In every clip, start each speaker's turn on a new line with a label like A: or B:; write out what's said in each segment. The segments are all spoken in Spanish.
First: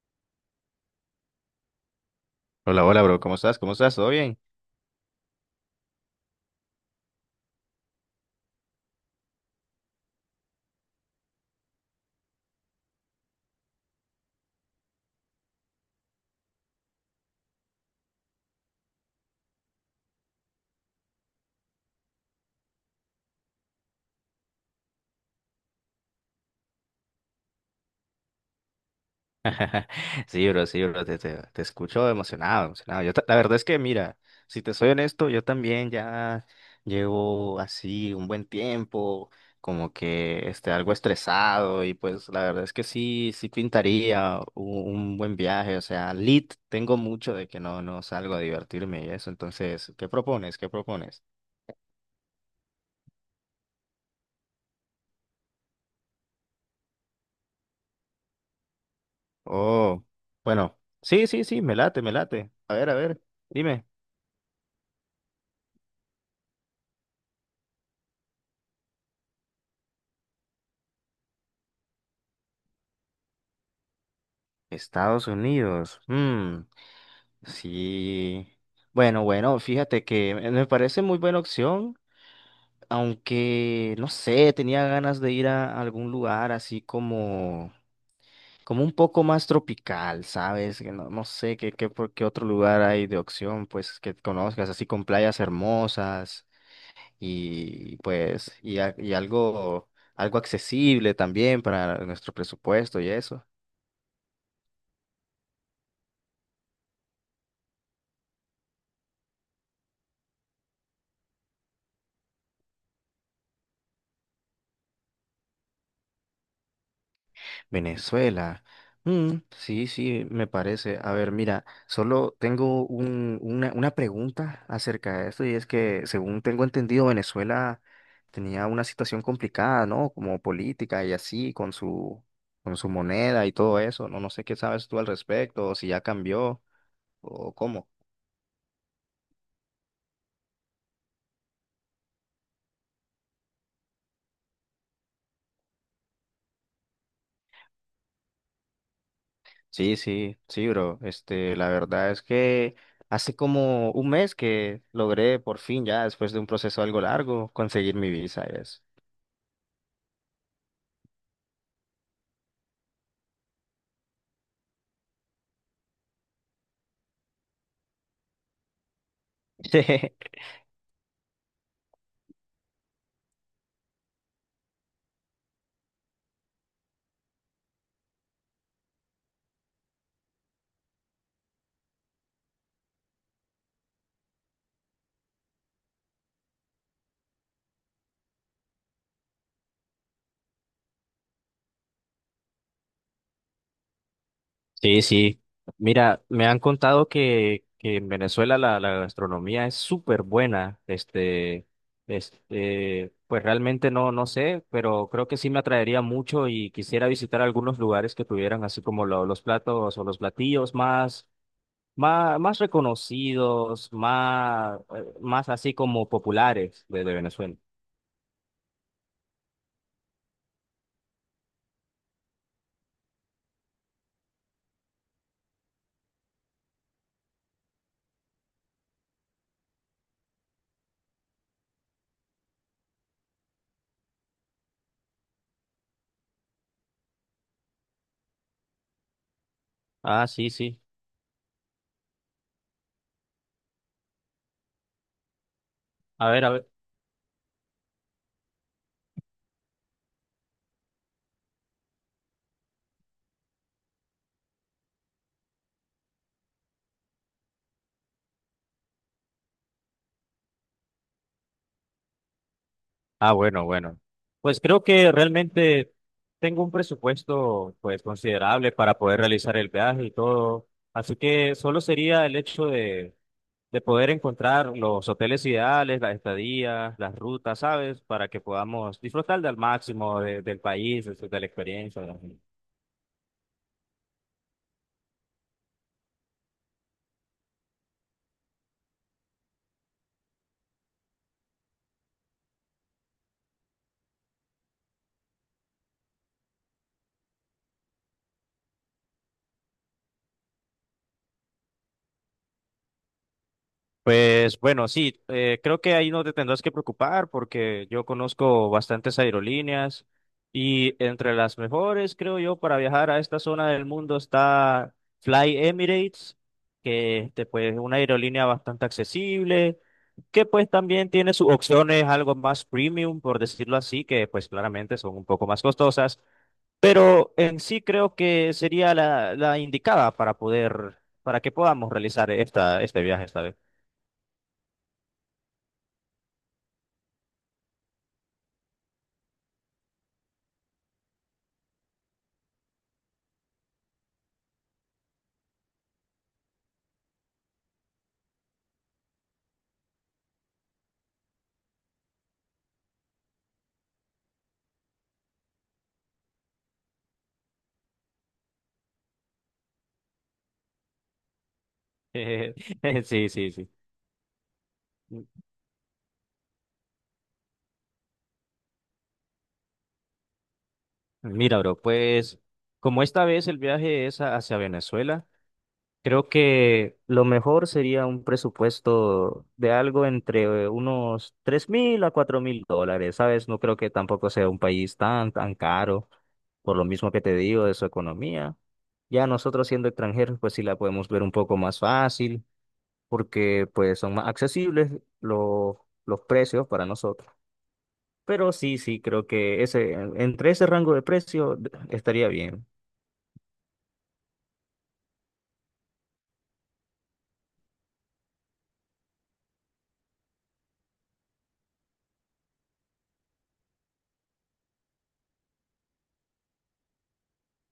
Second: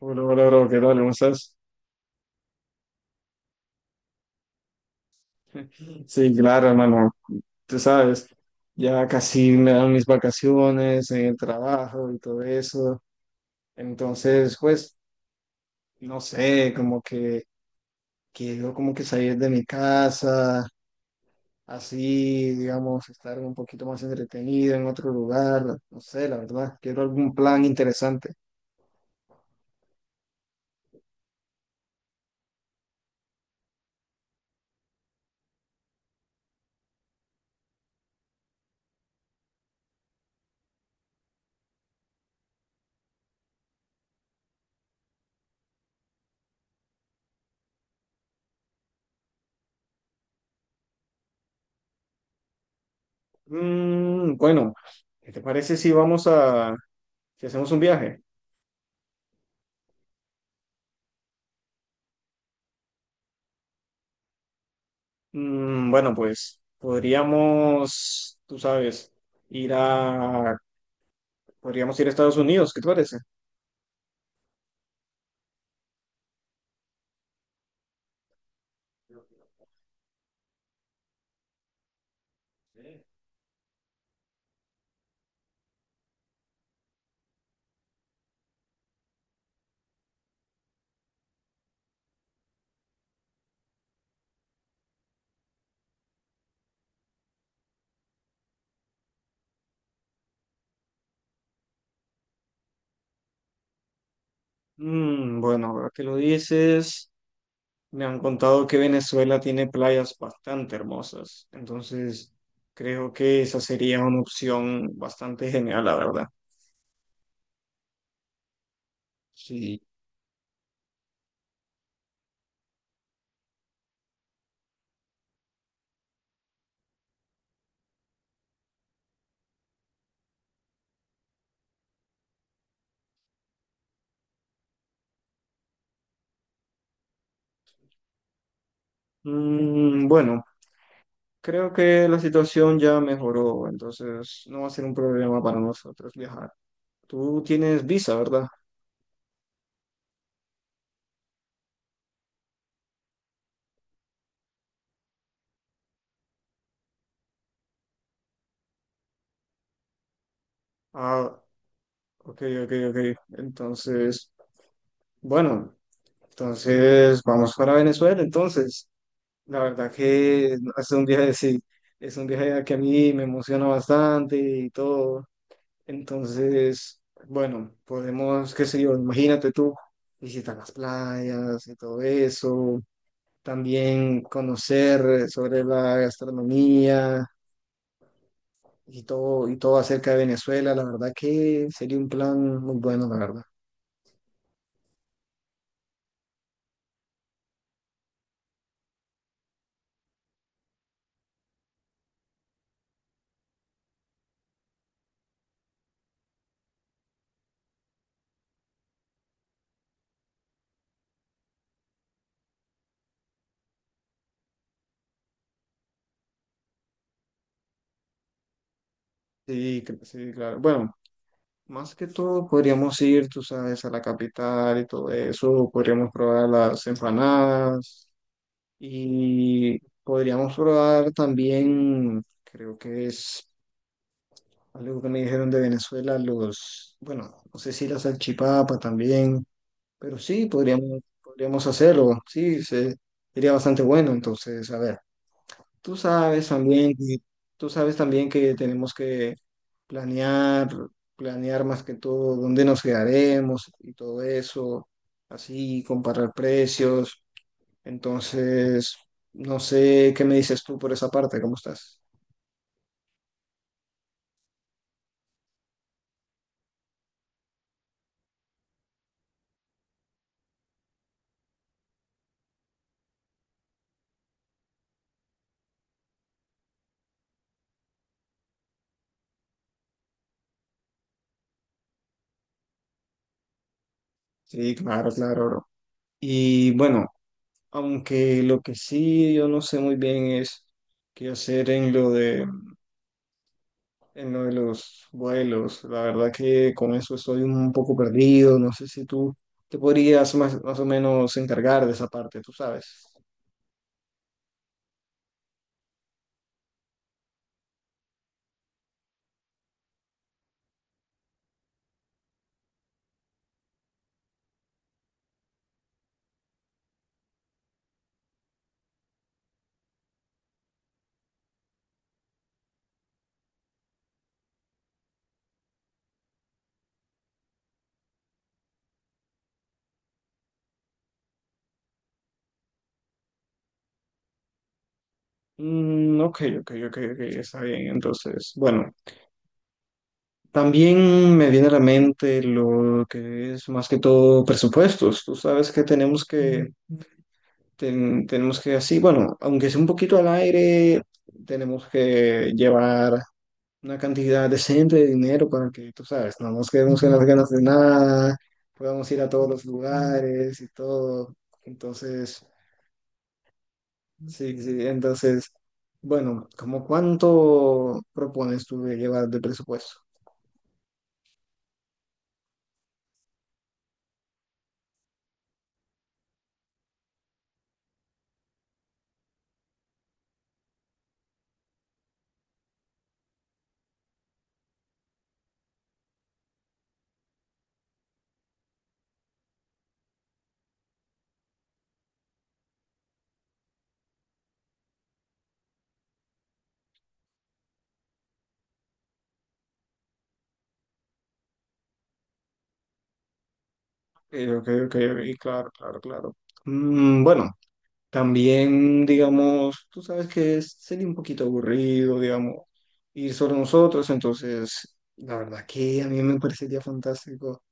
A: Hola, hola, bro, ¿qué tal? ¿Cómo estás?
B: Hola, hola, bro, ¿cómo estás? ¿Cómo estás? ¿Todo bien?
A: Sí, claro, hermano, tú sabes, ya casi me dan mis vacaciones en el trabajo y todo eso. Entonces, pues, no sé, como que quiero como que salir de mi casa, así, digamos, estar un poquito más entretenido en otro lugar, no sé, la verdad, quiero algún plan interesante.
B: Sí, bro, te escucho emocionado, emocionado. La verdad es que, mira, si te soy honesto, yo también ya llevo así un buen tiempo, como que algo estresado, y pues la verdad es que sí, sí pintaría un buen viaje, o sea, lit, tengo mucho de que no salgo a divertirme y eso, entonces, ¿qué propones? ¿Qué propones?
A: Bueno, ¿qué te parece si si hacemos un viaje?
B: Oh, bueno, sí, sí, sí, me late, me late. A ver, dime.
A: Bueno, pues podríamos, tú sabes, ir a, podríamos ir a Estados Unidos, ¿qué te parece?
B: Estados Unidos. Mm. Sí. Bueno, bueno, fíjate que me parece muy buena opción, aunque no sé, tenía ganas de ir a algún lugar así como un poco más tropical, ¿sabes? Que no sé qué, por qué otro lugar hay de opción, pues, que conozcas, así con playas hermosas y pues, y algo accesible también para nuestro presupuesto y eso.
A: Bueno, ahora que lo dices, me han contado que Venezuela tiene playas bastante hermosas, entonces creo que esa sería una opción bastante genial, la verdad.
B: Venezuela. Mm,
A: Sí.
B: sí, sí, me parece. A ver, mira, solo tengo una pregunta acerca de esto y es que, según tengo entendido, Venezuela tenía una situación complicada, ¿no? Como política y así, con su moneda y todo eso. No sé qué sabes tú al respecto, o si ya cambió o cómo.
A: Mm, bueno. Creo que la situación ya mejoró, entonces no va a ser un problema para nosotros viajar. Tú tienes visa, ¿verdad?
B: Sí, sí, sí, bro. Este, la verdad es que hace como un mes que logré por fin, ya después de un proceso algo largo, conseguir mi visa y eso.
A: Ah, ok, ok, ok. Entonces, bueno, entonces vamos para Venezuela. Entonces, la verdad que es un viaje, sí, es un viaje que a mí me emociona bastante y todo. Entonces, bueno, podemos, qué sé yo, imagínate tú, visitar las playas y todo eso, también conocer sobre la gastronomía y todo acerca de Venezuela, la verdad que sería un plan muy bueno, la verdad.
B: Sí, sí. Mira, me han contado que en Venezuela la gastronomía es súper buena. Pues realmente no sé, pero creo que sí me atraería mucho y quisiera visitar algunos lugares que tuvieran así como los platos o los platillos más reconocidos, más así como populares de Venezuela.
A: Sí, sí, claro. Bueno, más que todo podríamos ir, tú sabes, a la capital y todo eso, podríamos probar las empanadas y podríamos probar también, creo que es algo que me dijeron de Venezuela, los, bueno, no sé si la salchipapa también. Pero
B: Ah,
A: sí,
B: sí, sí.
A: podríamos hacerlo, sí, sería bastante bueno. Entonces, a ver, tú
B: A ver,
A: sabes
B: a ver.
A: también que, tú sabes también que tenemos que planear, planear más que todo dónde nos quedaremos y todo eso, así, comparar precios. Entonces, no sé qué me dices tú por esa parte, ¿cómo estás?
B: Ah, bueno, bueno. Pues creo que realmente tengo un presupuesto pues considerable para poder realizar el viaje y todo. Así que solo sería el hecho de poder encontrar los hoteles ideales, las estadías, las rutas, ¿sabes? Para que podamos disfrutar del máximo del país, de la experiencia, ¿no?
A: Sí, claro, claro, bro. Y bueno, aunque lo que sí yo no sé muy bien es qué hacer en lo de los vuelos. La verdad que con eso estoy un poco perdido. No sé si tú te podrías más o menos encargar de esa parte, tú sabes.
B: Pues bueno, sí, creo que ahí no te tendrás que preocupar porque yo conozco bastantes aerolíneas y entre las mejores, creo yo, para viajar a esta zona del mundo está Fly Emirates, que pues, es una aerolínea bastante accesible, que pues también tiene sus opciones algo más premium, por decirlo así, que pues claramente son un poco más costosas, pero en sí creo que sería la indicada para que podamos realizar este viaje esta vez.
A: Ok, ok, ok, ok, ok, está bien. Entonces, bueno, también me viene a la mente lo que es más que todo presupuestos. Tú sabes que tenemos que así, bueno, aunque sea un poquito al aire, tenemos que llevar una cantidad decente de dinero para que, tú sabes, no nos quedemos con las ganas de nada, podamos ir a todos los lugares y todo. Entonces,
B: Sí, sí, sí.
A: sí, sí, entonces, bueno, ¿cómo cuánto propones tú de llevar de presupuesto?
B: Mira, bro, pues como esta vez el viaje es hacia Venezuela, creo que lo mejor sería un presupuesto de algo entre unos $3.000 a $4.000, ¿sabes? No creo que tampoco sea un país tan, tan caro, por lo mismo que te digo de su economía. Ya nosotros siendo extranjeros, pues sí la podemos ver un poco más fácil, porque pues son más accesibles los, los precios para nosotros. Pero sí, sí, creo que ese, entre ese rango de precio estaría bien.
A: Ok, ok, y claro, claro, claro. Bueno, también, digamos, tú sabes que sería un poquito aburrido, digamos, ir solo nosotros, entonces, la verdad que a mí me parecería fantástico,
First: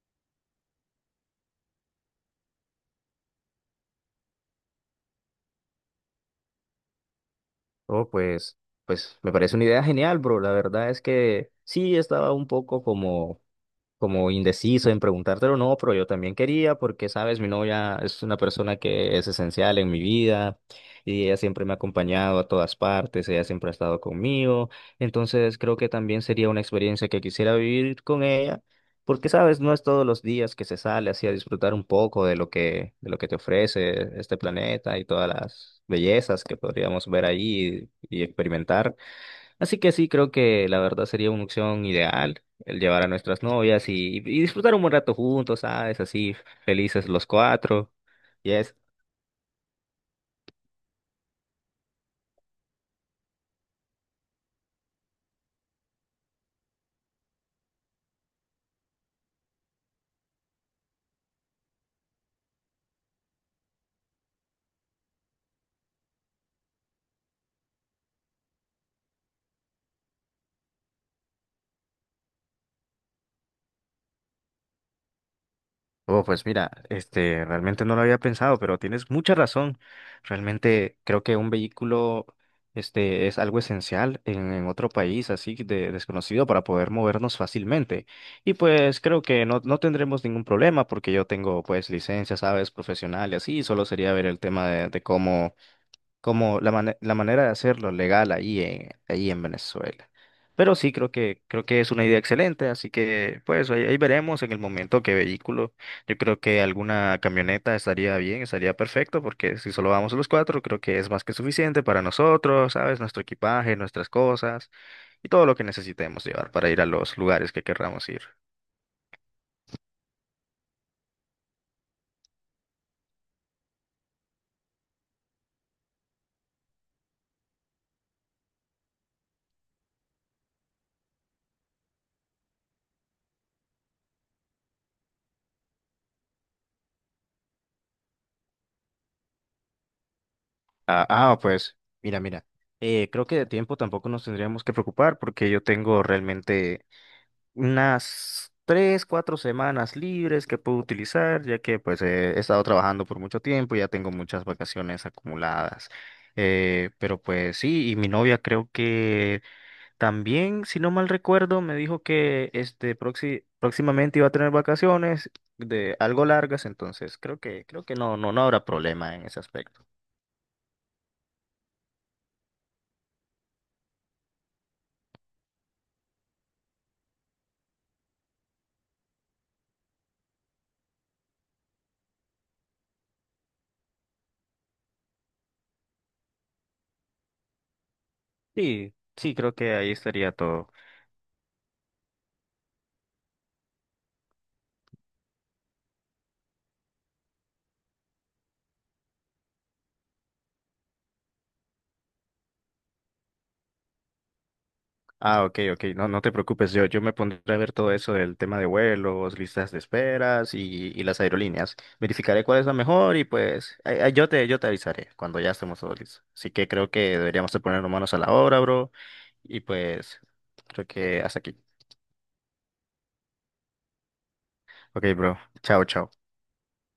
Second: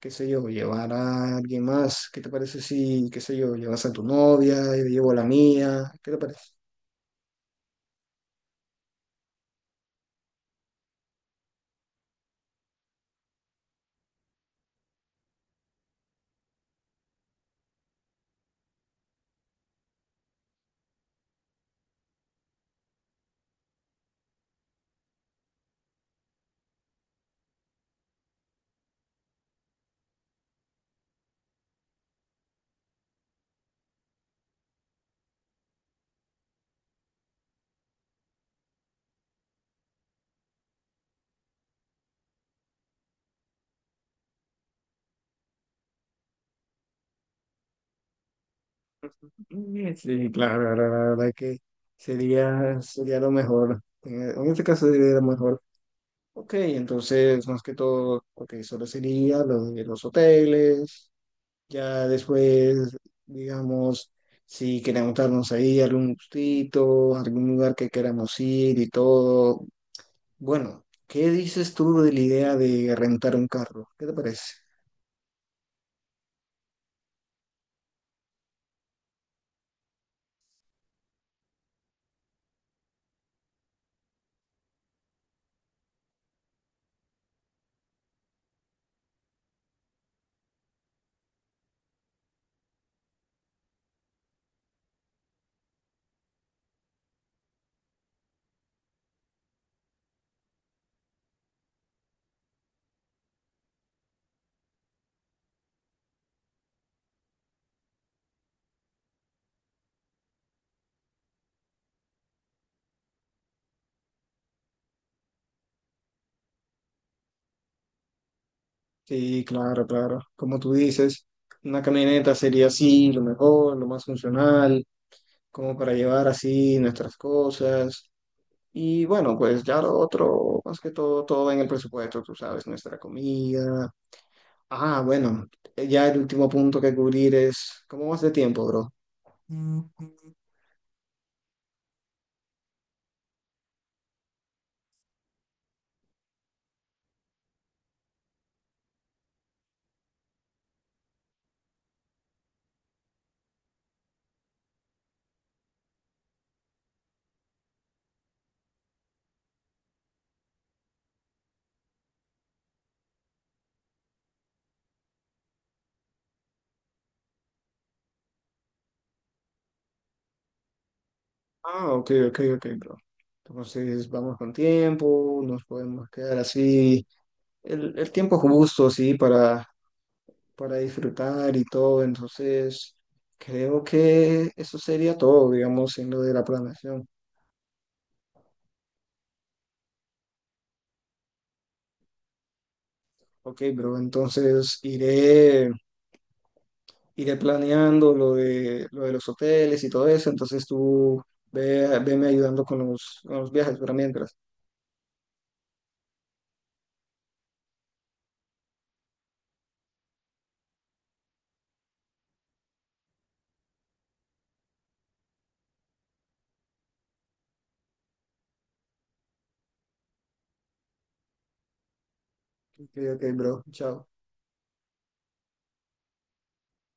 A: qué sé yo, llevar a alguien más. ¿Qué te parece si, qué sé yo, llevas a tu novia, yo llevo a la mía? ¿Qué te parece?
B: Oh, pues me parece una idea genial, bro. La verdad es que sí estaba un poco como indeciso en preguntártelo o no, pero yo también quería porque, sabes, mi novia es una persona que es esencial en mi vida y ella siempre me ha acompañado a todas partes, ella siempre ha estado conmigo, entonces creo que también sería una experiencia que quisiera vivir con ella. Porque, sabes, no es todos los días que se sale así a disfrutar un poco de lo que te ofrece este planeta y todas las bellezas que podríamos ver ahí y experimentar. Así que sí, creo que la verdad sería una opción ideal el llevar a nuestras novias y disfrutar un buen rato juntos, ¿sabes? Así felices los cuatro. Yes.
A: Sí, claro, la verdad que sería lo mejor. En este caso sería lo mejor. Ok, entonces, más que todo, ok, solo sería lo de los hoteles. Ya después, digamos, si queremos darnos ahí algún gustito, algún lugar que queramos ir y todo, bueno, ¿qué dices tú de la idea de rentar un carro? ¿Qué te parece?
B: Oh, pues mira, realmente no lo había pensado, pero tienes mucha razón. Realmente creo que un vehículo, es algo esencial en otro país así de desconocido para poder movernos fácilmente. Y pues creo que no tendremos ningún problema porque yo tengo pues licencia, sabes, profesional y así, solo sería ver el tema de cómo como la manera de hacerlo legal ahí en Venezuela. Pero sí, creo que es una idea excelente, así que pues ahí veremos en el momento qué vehículo. Yo creo que alguna camioneta estaría bien, estaría perfecto, porque si solo vamos los cuatro, creo que es más que suficiente para nosotros, ¿sabes? Nuestro equipaje, nuestras cosas y todo lo que necesitemos llevar para ir a los lugares que querramos ir.
A: Sí, claro, claro. Como tú dices, una camioneta sería así, lo mejor, lo más funcional, como para llevar así nuestras cosas. Y bueno, pues ya lo otro, más que todo, todo va en el presupuesto, tú sabes, nuestra comida. Ah, bueno, ya el último punto que cubrir es, ¿cómo vas de tiempo, bro?
B: Ah, ah, pues, mira, mira. Creo que de tiempo tampoco nos tendríamos que preocupar porque yo tengo realmente unas 3, 4 semanas libres que puedo utilizar, ya que pues he estado trabajando por mucho tiempo, ya tengo muchas vacaciones acumuladas. Pero pues sí, y mi novia creo que también, si no mal recuerdo, me dijo que próximamente iba a tener vacaciones de algo largas, entonces creo que no habrá problema en ese aspecto.
A: Ah, ok, ok, ok, bro. Entonces vamos con tiempo, nos podemos quedar así. El tiempo justo, sí, para disfrutar y todo. Entonces, creo que eso sería todo, digamos, en lo de la planeación.
B: Sí, sí, creo que ahí estaría todo.
A: Ok, bro, entonces iré planeando lo de los hoteles y todo eso. Entonces tú veme ayudando con con los viajes, pero mientras.
B: Ah, ok, ok, no, no te preocupes, yo me pondré a ver todo eso del tema de vuelos, listas de esperas y las aerolíneas. Verificaré cuál es la mejor y pues ay, ay, yo te avisaré cuando ya estemos todos listos. Así que creo que deberíamos de ponernos manos a la obra, bro. Y pues creo que hasta aquí.
A: Ok, ok, bro, chao.
B: Ok, bro, chao, chao.